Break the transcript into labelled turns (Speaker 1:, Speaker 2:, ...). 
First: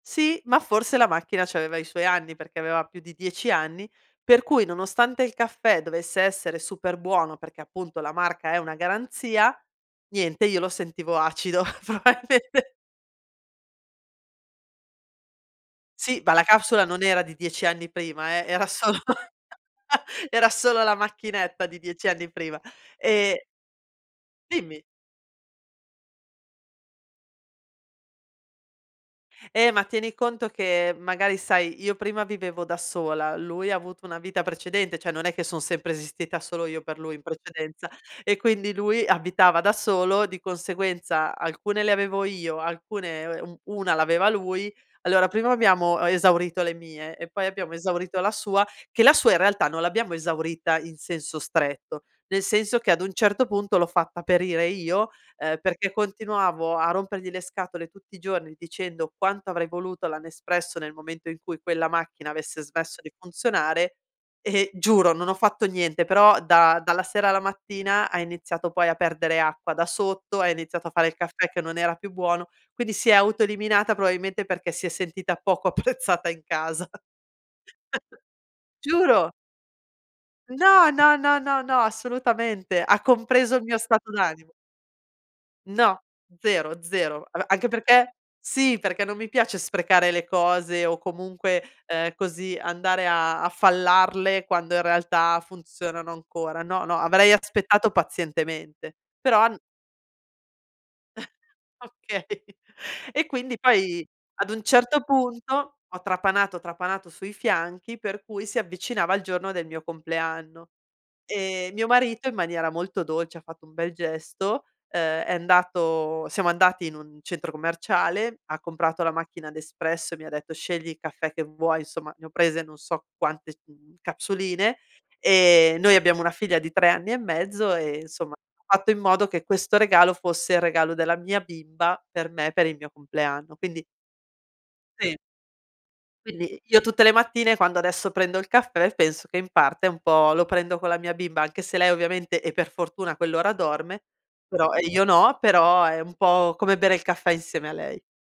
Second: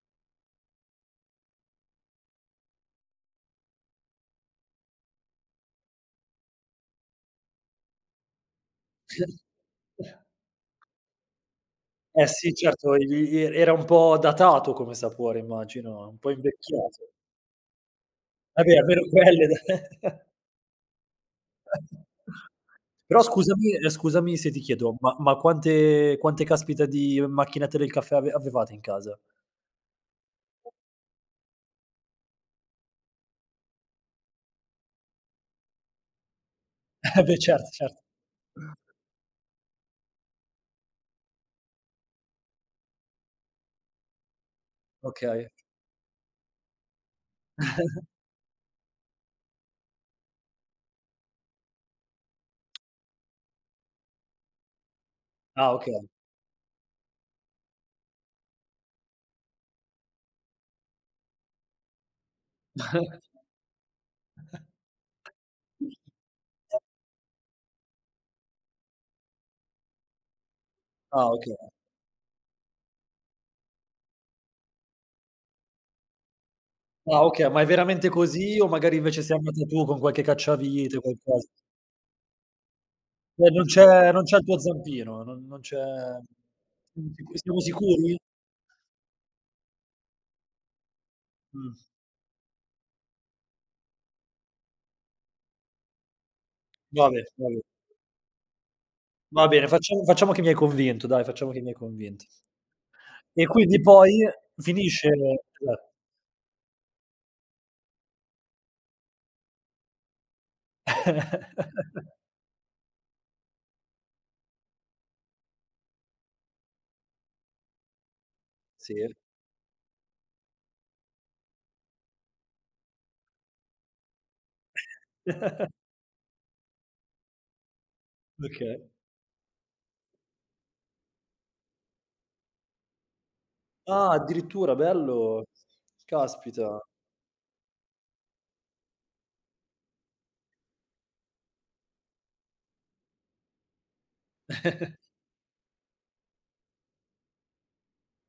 Speaker 1: Sì, ma forse la macchina c'aveva i suoi anni perché aveva più di 10 anni, per cui nonostante il caffè dovesse essere super buono perché appunto la marca è una garanzia, niente io lo sentivo acido,
Speaker 2: Eh sì,
Speaker 1: probabilmente
Speaker 2: certo, i i e era un po' datato come sapore, immagino, un
Speaker 1: Sì,
Speaker 2: po'
Speaker 1: ma la capsula non
Speaker 2: invecchiato.
Speaker 1: era di 10 anni prima eh,
Speaker 2: E
Speaker 1: era
Speaker 2: beh
Speaker 1: solo
Speaker 2: almeno quelle da
Speaker 1: era solo la macchinetta di 10 anni prima.
Speaker 2: Però
Speaker 1: E
Speaker 2: scusami ehm, scusami se ti
Speaker 1: Dimmi.
Speaker 2: chiedo, ma ma quante quante caspita di macchinette del caffè ave avevate in casa?
Speaker 1: Eh ma tieni conto che magari sai, io prima vivevo da sola, lui ha avuto una vita precedente, cioè, non è che son sempre esistita solo io per lui in
Speaker 2: Eh, beh, cert
Speaker 1: precedenza.
Speaker 2: cert
Speaker 1: E quindi lui abitava da solo, di conseguenza alcune le avevo io, alcune u 1 l'aveva lui, allora
Speaker 2: Okay.
Speaker 1: prima abbiamo esaurito le mie e poi abbiamo esaurito la sua. Che la sua in realtà non l'abbiamo esaurita in senso stretto. Nel senso che ad un certo punto l'ho fatta perire io, ehm,
Speaker 2: Ah
Speaker 1: perché
Speaker 2: okay.
Speaker 1: continuavo a rompergli le scatole tutti i giorni dicendo quanto avrei voluto la Nespresso nel momento in cui quella macchina avesse smesso di funzionare e, giuro non ho fatto niente, però da
Speaker 2: [unintelligible]
Speaker 1: dalla sera alla mattina ha iniziato poi a perdere acqua da sotto, ha iniziato a fare il
Speaker 2: Ah
Speaker 1: caffè
Speaker 2: okay.
Speaker 1: che non era più buono, quindi si è autoeliminata probabilmente perché si è sentita poco apprezzata in casa.
Speaker 2: Ah okay, ma è veramente così o magari invece
Speaker 1: Giuro!
Speaker 2: sei andata tu con qualche
Speaker 1: No,
Speaker 2: cacciavite o
Speaker 1: no, no,
Speaker 2: qualcosa?
Speaker 1: no, no assolutamente. Ha
Speaker 2: Cioé,
Speaker 1: compreso il
Speaker 2: non
Speaker 1: mio
Speaker 2: c'è
Speaker 1: stato
Speaker 2: non c'è il
Speaker 1: d'animo.
Speaker 2: tuo zampino, n non c'è
Speaker 1: No, zero, zero.
Speaker 2: siamo si
Speaker 1: A
Speaker 2: siamo
Speaker 1: anche perché
Speaker 2: sicuri?
Speaker 1: sì, perché non mi piace sprecare le cose o comunque,
Speaker 2: Mh.
Speaker 1: ehm, così andare a fallarle quando in realtà funzionano ancora. No, no,
Speaker 2: Vabbè,
Speaker 1: avrei
Speaker 2: vabbè.
Speaker 1: aspettato pazientemente. Però
Speaker 2: Va
Speaker 1: an
Speaker 2: bene, facciamo facciamo che mi hai convinto, dai, facciamo che mi hai convinto.
Speaker 1: Okay. E
Speaker 2: E
Speaker 1: quindi
Speaker 2: quindi
Speaker 1: poi
Speaker 2: poi
Speaker 1: ad un certo
Speaker 2: finisce l
Speaker 1: punto ho trapanato ho trapanato sui fianchi per cui si avvicinava il giorno del mio compleanno. E mio marito in maniera molto dolce ha fatto un bel gesto, ehm, è andato siamo andati in un centro commerciale, ha comprato la
Speaker 2: Sì.
Speaker 1: macchina Nespresso e mi ha detto: "Scegli il caffè che vuoi." Insomma, ne ho prese non so quante, mhmm, capsuline e noi abbiamo una figlia di 3 anni e mezzo e insomma
Speaker 2: D
Speaker 1: ha
Speaker 2: Oka
Speaker 1: fatto in modo che questo regalo fosse il regalo della mia bimba per me, per il mio compleanno. Quindi
Speaker 2: Ah, addirittura
Speaker 1: Sì.
Speaker 2: bello!
Speaker 1: Quindi
Speaker 2: Caspita!
Speaker 1: io tutte le mattine quando adesso prendo il caffè penso che in parte un po' lo prendo con la mia bimba, anche se lei ovviamente e per fortuna a quell'ora dorme, però io no, però è un po' come bere il caffè insieme a lei.